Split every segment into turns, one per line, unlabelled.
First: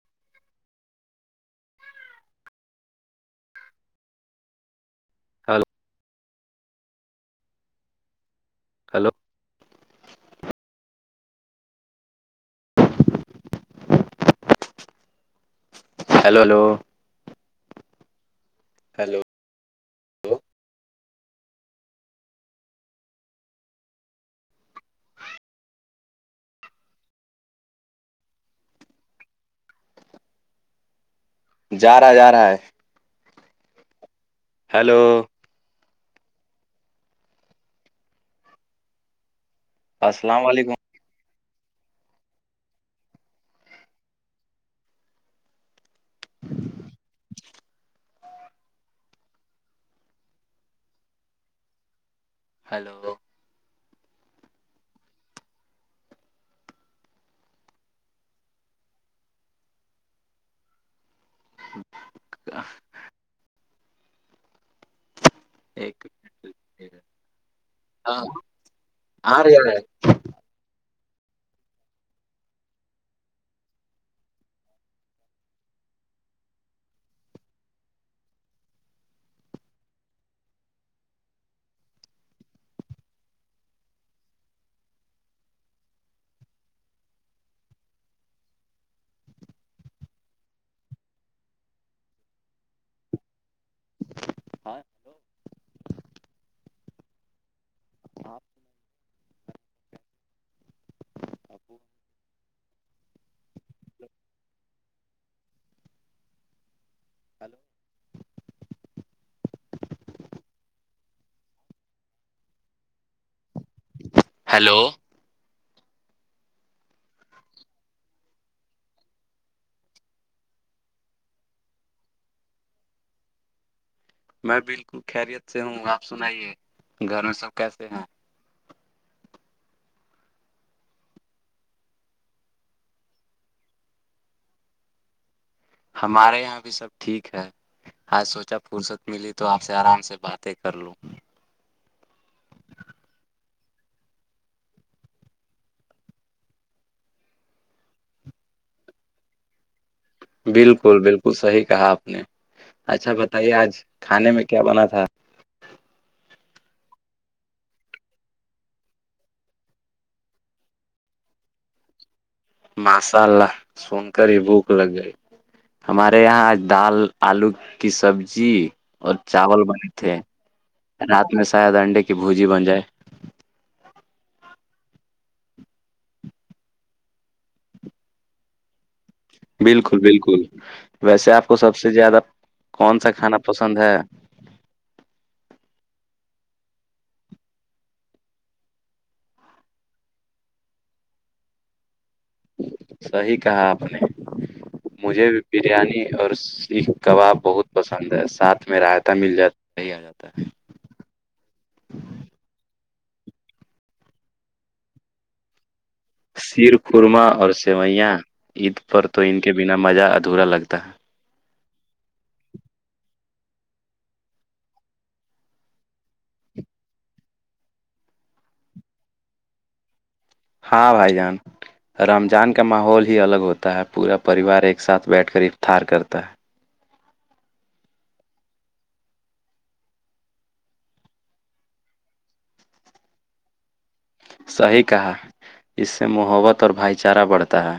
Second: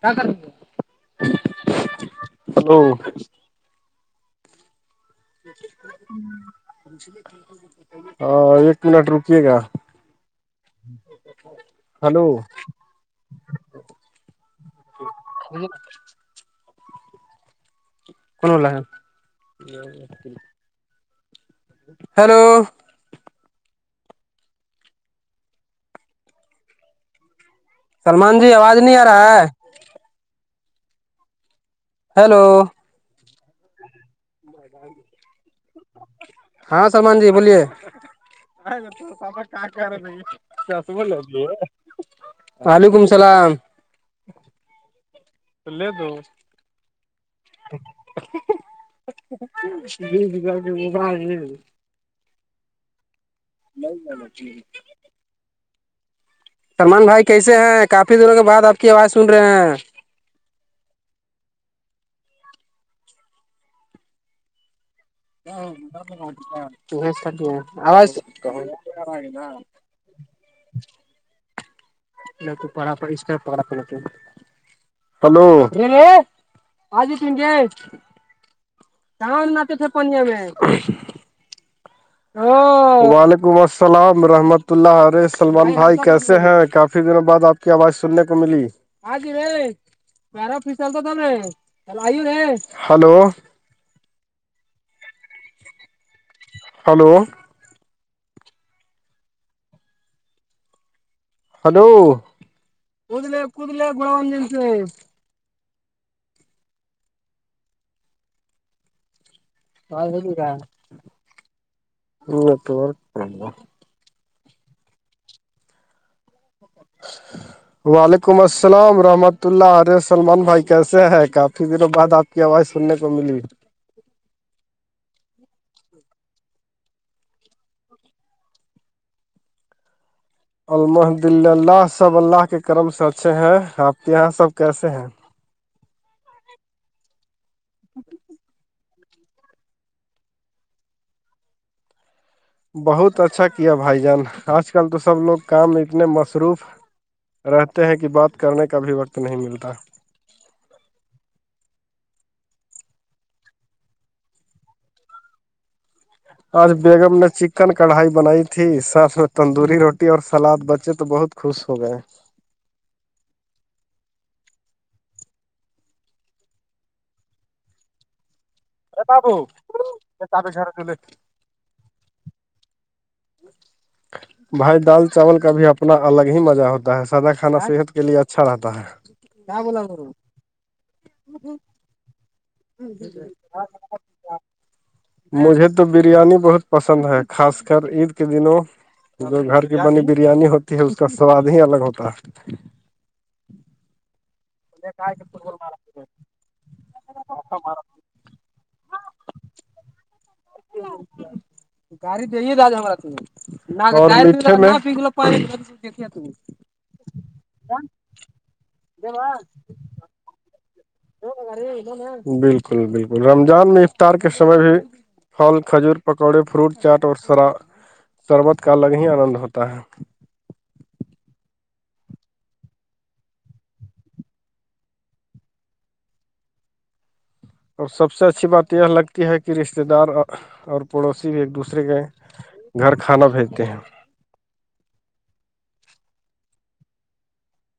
کیا کرو [unintelligible]
ہیلو
ہاں ایک منٹ
ہلو
رکیے گا hello
hello hello
[unintelligible]
hello
[unintelligible] hello Salman ji آواز نہیں آ رہا ہے
جا رہا ہے جا
ہیلو
رہا ہے ہیلو
ہاں سلمان جی بولیے
السلام علیکم
وعلیکم السلام [unintelligible] [unintelligible]
ہیلو
[unintelligible] سلمان بھائی کیسے ہیں کافی دنوں کے بعد آپ کی آواز سن رہے ہیں
[unintelligible] ایک
[unintelligible]
ہاں
عغف
عفف
نہ تو پڑا اس طرح پکڑا پ نہ تو ہلوے آجو تن گ کہاں ناتے تھے پنیہ میں
غوہ
وعلیکم السلام رحمت اللہ ارے سلمان بھائی کیسے ہیں کافی دنوں بعد آپ کی آواز سننے کو ملی پیرا فسل تو تھا چل آئی ر ہلو
ہاں
ہلو
ہاں
ہلوود کود گ م ج سے
ہیلو
ب گا ہو توا
ہیلو ووہ
وعلیکم السلام رحمت اللہ عرے سلمان بھائی کیسے ہیں کافی دیروں بعد آپ کی آواز سننے کو ملی
میں بالکل خیریت سے ہوں آپ سنائیے گھر میں سب کیسے ہیں
الحمد للہ سب اللہ کے کرم سے اچھے ہیں آپ کے یہاں سب کیسے ہیں
ہمارے یہاں بھی سب ٹھیک ہے ہاں سوچا فرصت ملی تو آپ سے آرام سے باتیں کر لوں
بہت اچھا کیا بھائی جان آج کل تو سب لوگ کام اتنے مصروف رہتے ہیں کہ بات کرنے کا بھی وقت نہیں ملتا
بالکل بالکل صحیح کہا آپ نے اچھا بتائیے آج کھانے میں کیا بنا تھا
آج بیگم نے چکن کڑھائی بنائی تھی ساتھ میں تندوری روٹی اور سلاد بچے تو بہت خوش ہو گئے
مس ال سنکاری بوک لگئی ہمارے یہاں دال آلو کی سبزی اور چاول بن تھے رات میں شاید انڈے کی بھجی بن جائے غفق
بھائی دال چاول کا بھی اپنا الگ ہی مزہ ہوتا ہے سادا کھانا صحت کے لیے اچھا رہتا ہے ہ
بالکل بالکل ویسے آپ کو سب سے زیادہ کون سا کھانا پسند ہے
مجھے تو بریانی بہت پسند ہے خاص کر عید کے دنوں جو گھر کی بنی بریانی ہوتی ہے اس کا سواد ہی الگ ہوتا ہے
صحیح کہا آپ نے مجھے بریانی اور سیخ کباب بہت پسند پسند ہے ساتھ میں رائتا مل جاتا ہی آ جاتا ہے
گاڑی دے ہی داج ہما ت
سیر خورمہ اور سوئیاں عید پر تو ان کے بنا مزہ ادھورا لگتا ہے
بالکل بالکل رمضان میں افطار کے سمے بھی پھل کھجور پکوڑے فروٹ چاٹ اورر شربت کا الگ ہی آنند ہوتا ہے
ہاں بھائی جان رمضان کا ماحول ہی الگ ہوتا ہے پورا پریوار ایک ساتھ بیٹھ کر افتار کرتا ہے
اور سب سے اچھی بات یہ لگتی ہے کہ رشتے دار اور پڑوسی بھی ایک دوسرے کے گھر کھانا بھیجتے ہیں
ہے صحیح کہا اس سے محبت اور بھائی چارہ بڑھتا ہے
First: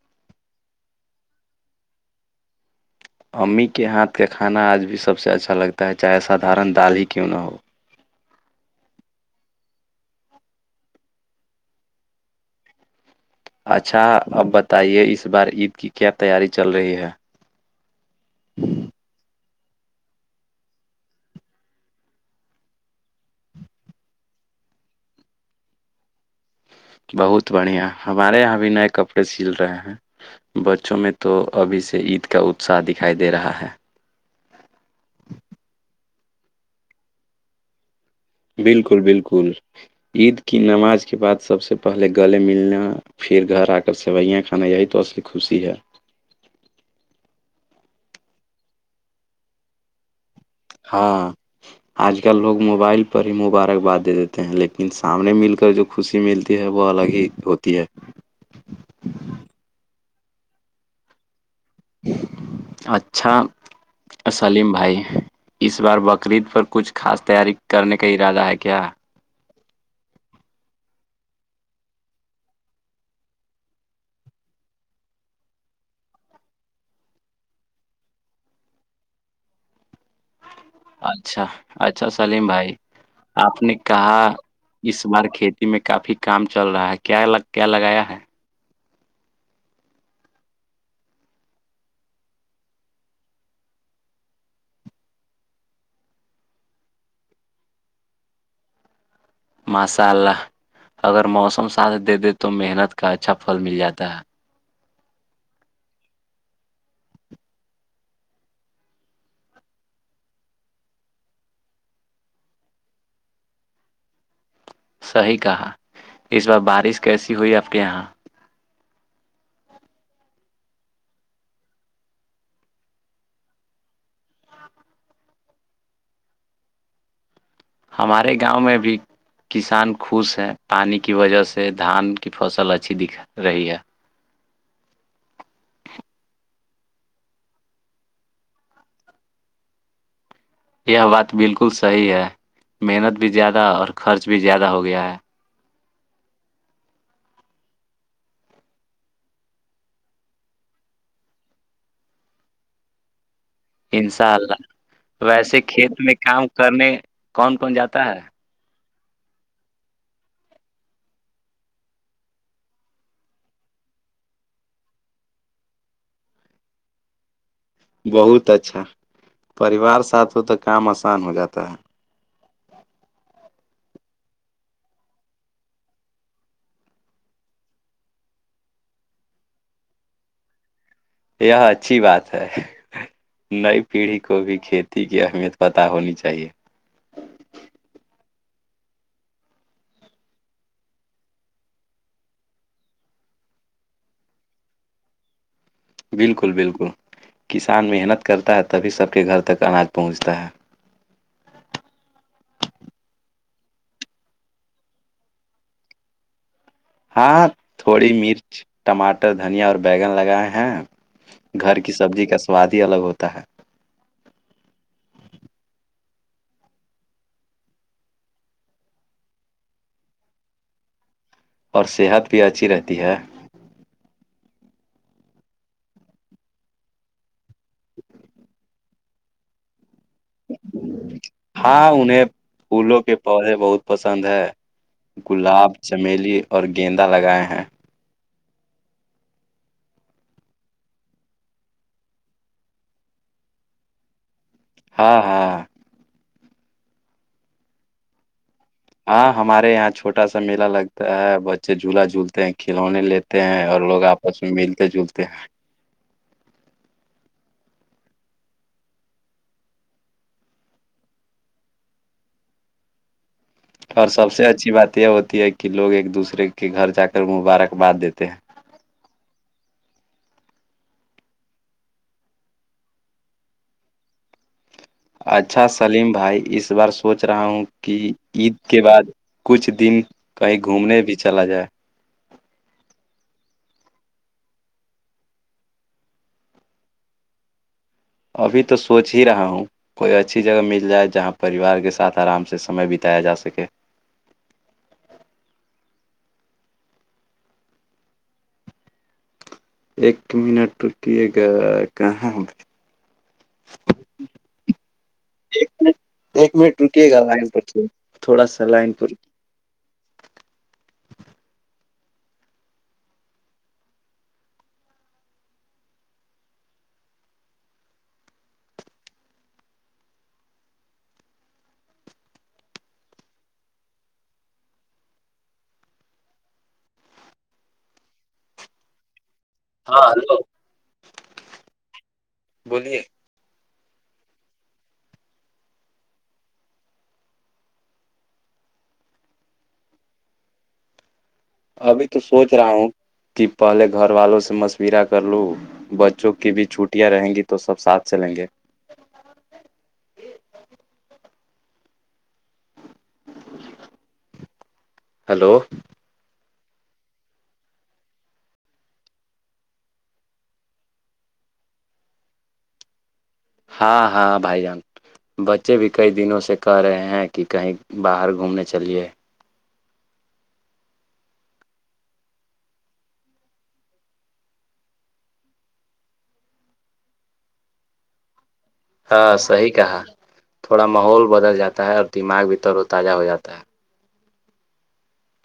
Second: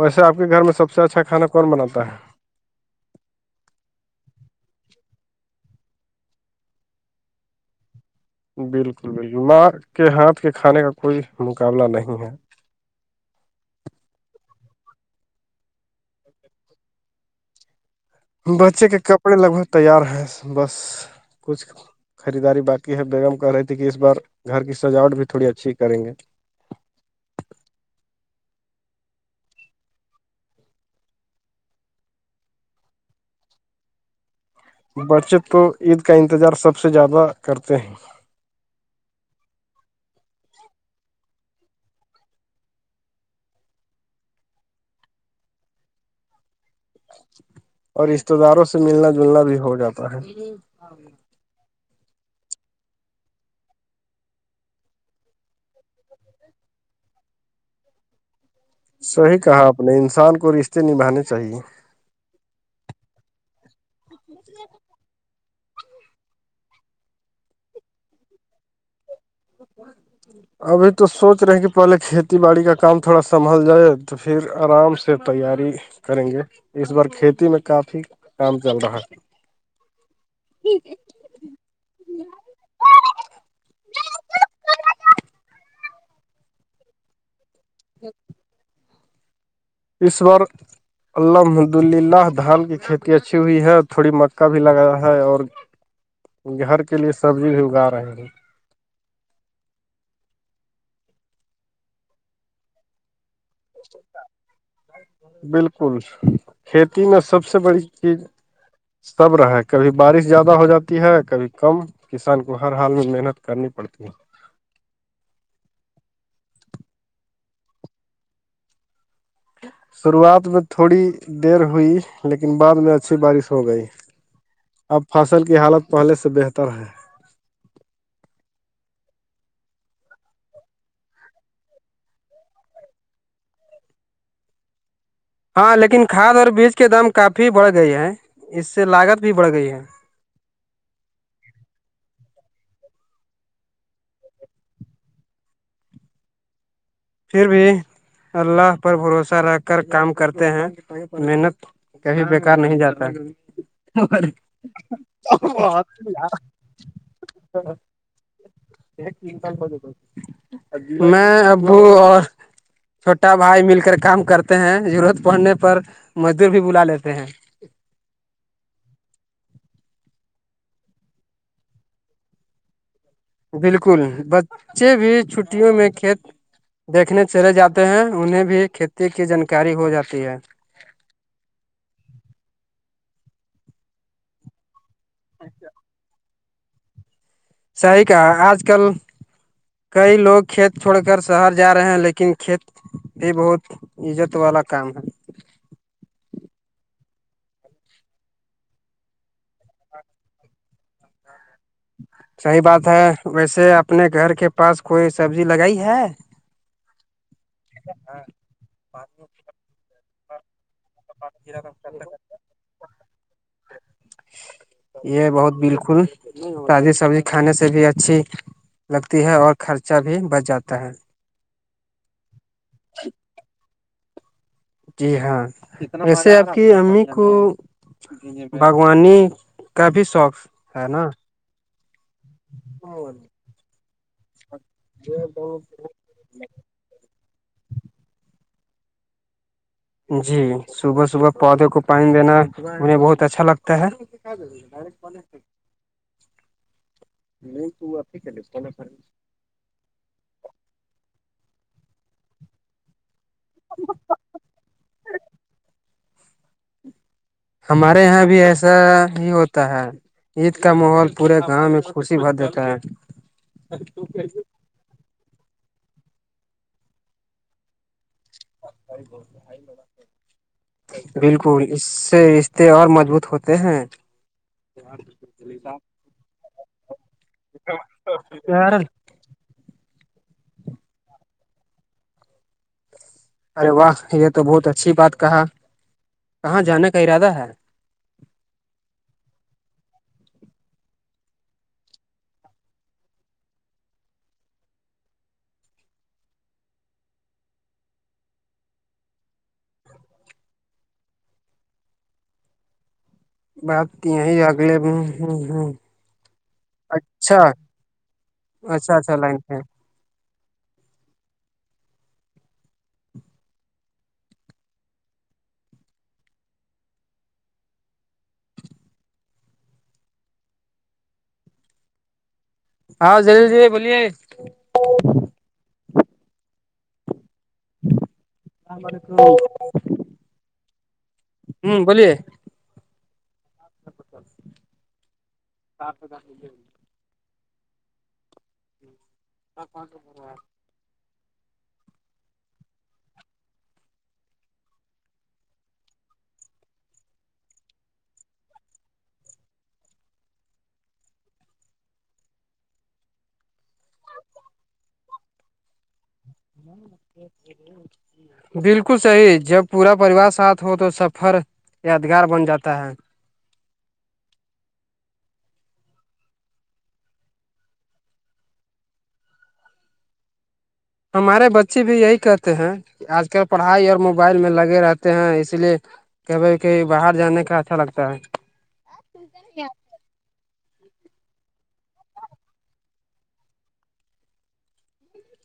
ویسے آپ کے گھر میں سب سے اچھا کانا کون بناتا ہے
امی کے ہاتھ کا کھانا آج بھی سب سے اچھا لگتا ہے چاہے سادھارن دال ہی کیوں نہ ہو
بالکل بالکل ماں کے ہاتھ کے کھانے کا کوئی مقابلہ نہیں ہے
اچھا اب بتائیے اس بار عید کی کیا تیاری چل رہی ہے
بچے کے کپڑے لگ ب تیار ہیں بس کچھ خریداری باقی ہے بیگم کر رہی تھی کہ اس بار گھر کی سجاوٹ بھی تھوڑی اچھی کریں گے
بہت بڑھیا ہمارے یہاں بھی نئے کپڑے سل رہے ہیں بچوں میں تو ابھی سے عید کا اتساہ دکھائی دے رہا ہے
بچے تو عید کا انتظار سب سے زیادہ کرتے ہیں
بالکل بالکل عید کی نماز کے بعد سب سے پہلے گلے ملنا پھر گھر آ کر سوئیاں کھانا یہی تو اس کی خوشی ہے
اور رشتے داروں سے ملنا جلنا بھی ہو جاتا ہے
ہاں آج کل لوگ موبائل پر ہی مبارکباد دے دیتے ہیں لیکن سامنے مل کر جو خوشی ملتی ہے وہ الگ ہی ہوتی ہے
صحیح کہا آپ نے انسان کو رشتے نبھانے چاہیے
اچھا اسلیم بھائی اس بار بقرعید پر کچھ خاص تیاری کرنے کا ارادہ ہے کیا
ابھی تو سوچ رہے ہیں کہ پہلے کھیتی باڑی کا کام تھوڑا سنبھل جائے تو پھر آرام سے سے تیاری کریں گے اس بار کھیتی میں کافی کام چل رہا ہے [inaudible]
اچھا اچھا سلیم بھائی آپ نے کہا اس بار کھیتی میں کافی کام چل رہا ہے کیا کیا لگایا ہے
اسشور الحمد للہ دھان کی کھیتی اچھی ہوئی ہے تھوڑی مکا بھی لگایا ہے اور گھر کے لیے سبزی بھی اگا رہے ہیں
ماشاء اللہ اگر موسم س دے دے تو محنت کا اچھا پھل مل جاتا ہے
بالکل کھیتی میں سب سے بڑی چیز سب رہے کبھی بارش زیادہ ہو جاتی ہے کبھی کم کسان کو ہر حال میں محنت کرنی پڑتی ہے
صیح کہا اس بار بارش کیسی ہوئی آپ کے یہاں
شروعات میں تھوڑی دیر ہوئی لیکن بعد میں اچھی بارش ہو گئی اب فصل کی حالت پہلے سے بہتر ہے
ہمارے گاؤں میں بھی کسان خوش ہے پانی کی وجہ سے دھان کی فصل اچھی دکھ رہی ہے
ہاں لیکن کھاد اور بیج کے دام کافی بڑھ گئے ہے اس سے لاگت بھی بڑھ گئی ہے
یہ بات بالکل صحیح ہے محنت بھی زیادہ اور خرچ بھی زیادہ ہو گیا ہے
پھر بھی اللہ پر بھروسہ رہ کر کام کرتے ہیں محنت کب بیکار نہیں جاتا
انشاء اللہ ویسے کھیت میں کام کرنے کون کون جاتا ہے
س میں ابو اور چھوٹا بھائی مل کر کام کرتے ہیں ضرورت پڑنے پر مزدور بھی بلا لیتے ہیں
بہت اچھا پریوار ساتھ ہو تو کام آسان ہو جاتا ہے
بالکل بچے بھی چھٹیوں میں کھیت دیکھنے چلے جاتے ہیں انہیں بھی کھیتی کی جانکاری ہو جاتی ہے
یہ اچھی بات ہے نئی پیڑھی کو بھی کھیتی کی اہمیت پتہ ہونی چاہیے
صحیح کہ آج کل کئی لوگ کھیت چھوڑ کر شہر جا رہے ہیں لیکن کھیت یہ بہت عزت والا کام ہے
بالکل بالکل کسان محنت کرتا ہے تبھی سب کے گھر تک اناج پہنچتا ہے
صحیح بات ہے ویسے اپنے گھر کے پاس کوئی سبزی لگائی ہے
ہاں تھوڑی مرچ ٹماٹر دھنیا اور بیگن لگائے ہیں گھر کی سبزی کا سواد ہی الگ ہوتا ہے
یہ بہت بالکل تازی سبزی کھانے سے بھی اچھی لگتی ہے اور خرچہ بھی بچ جاتا ہے
اور صحت بھی اچھی رہتی ہے
جی ہاں جیسے آپ کی امی کو باغوانی کافی شوق ہے نا
ہاں انہیں پھولوں کے پودے بہت پسند ہے گلاب چمیلی اور گیندا لگائے ہیں
جی صبح صبح پودوں کو پانی دینا مجھے بہت اچھا لگتا ہے
ہاں ہاں
نہیں تو آپھی کری پنا ف
ہاں ہمارے یہاں چوٹا سا میلا لگتا ہے بچے جھولا جھولتے ہیں کھلونے لیتے تے ہیں اور لوگ آپس میں ملتے جلتے ہیں
ہمارے یہاں بھی ایسا ہی ہوتا ہے عید کا ماحول پورے گاؤں میں خوشی بھر دیتا ہے
اور سب سے اچھی بات یہ ہوتی ہے کہ لوگ ایک دوسرے کے گھر جا کر مبارکباد دیتے ہیں
بہت بھائی لگا ہے بالکل اس سے رشتے اور مضبوط ہوتے ہیں
اچھا سلیم بھائی اس بار سوچ رہا ہوں کہ عید کے بعد کچھ دن کہیں گھومنے بھی چلا جائے
ارے واہ یہ تو بہت اچھی بات کہا کہاں جانے کا ارادہ ہے
ابھی تو سوچ ہی رہا ہوں کوئی اچھی جگہ مل جائے جہاں پریوار کے ساتھ آرام سے سمے بتایا جا سکے ایک منٹ رکیے گا کہاں
بات ت ہی آگل ب ہ ہوں
ایک منٹ رکیے گا لائن پر چ تھوڑا سا لائن
چ
پر
چا لائن تھ ہیں ہاں جل جیے بولیے [unintelligible]
ہاں ہلو بولیے
کھ س پ جا جی س پچس ہزار
ابھی تو سوچ رہا ہوں کہ پہلے گھر والوں سے مشورہ کر لوں بچوں کی بھی چھٹیاں رہیں گی تو سب ساتھ چلیں گے ہلو
ہاں بالکل صحیح جب پورا پریوار ساتھ ہو تو سفر یادگار بن جاتا ہے
ہاں ہاں بھائی جان بچے بھی کئی دنوں سے کہہ رہے ہیں کہ کہیں باہر گھومنے چلیے
ہمارے بچے بھی یہی کہتے ہیں کہ آج کل پڑھائی اور موبائل میں لگے رہتے ہیں اس لیے کہ بھ کہیں باہر جانے کا اچھا لگتا ہے
ہاں صحیح کہا تھوڑا ماحول بدل جاتا ہے اور دماغ بھی تور و تازہ ہو جاتا ہے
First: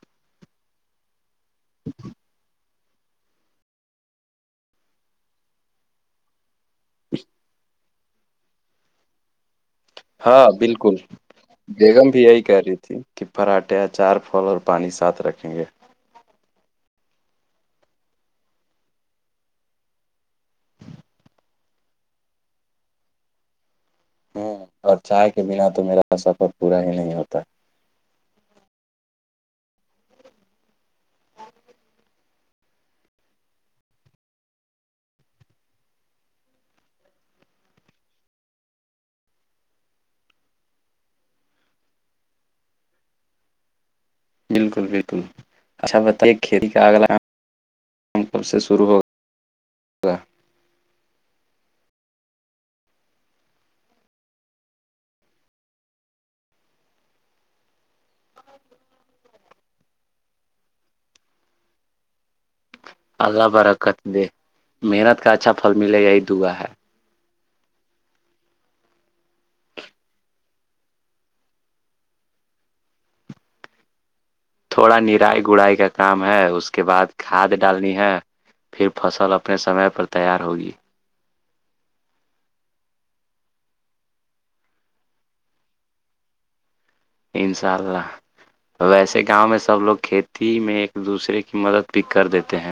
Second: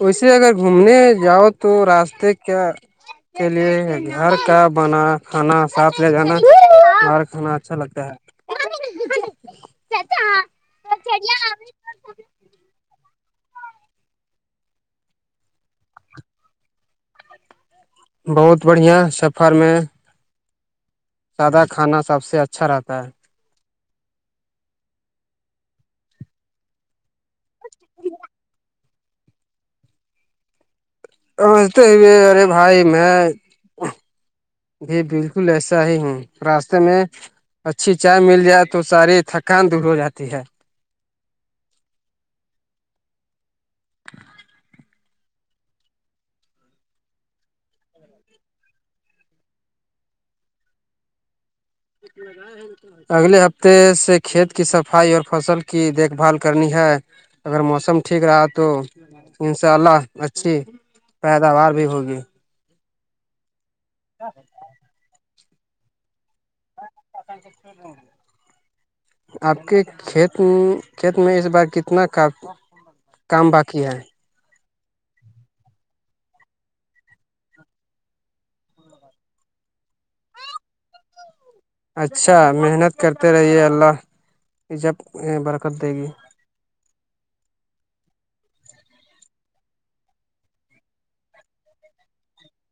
ویے اگر گھومنے جاؤ تو راستے کیا کے لیے گھر کا بنا کھانا ساتھ لے جانا باہر کھانا اچھا لگتا ہے
ہاں بالکل بیگم بھی یہی کہہ رہی تھی ٹھیک کہ پراٹھے چار پھول اور پانی ساتھ رکھیں گے
بہت بڑھیا سفر میں سادا کھانا سب سے اچھا رہتا ہے
ہ اور چائے کے بنا تو میرا سفر پورا ہی نہیں ہوتا
ج سمجھتے ہی ارے بھائی میں بھی بالکل ایسا ہی ہوں راستے میں اچھی چائے مل جائے تو ساری تھکان دور ہو جاتی ہے
بالکل بالکل اچھا بتائیے کھیتی کا اگلا کب سے شرو ہوگا
اا اگلے ہفتے سے کھیت کی صفائی اور فصل کی دیکھ بھال کرنی ہے اگر موسم ٹھیک رہا تو ان شاء اللہ اچھی پیداوار بھی ہوگی
آگاہ برکت دے محنت کا اچھا پھل ملے یہی دعا ہے
ج آپ کے کھیت کھیت میں اس بار کتنا کاف کام باقی ہے
تھوڑا نرائی گڑائی کا کام ہے اس کے بعد کھاد ڈالنی ہے پھر فصل اپنے سمے پر تیار ہوگی
اچھا محنت کرتے رہیے اللہ یہ جب برکت دے گی
انشاء اللہ ویسے گاؤں میں سب لوگ کھیتی میں ایک دوسرے کی مدد بھی کر دیتے ہیں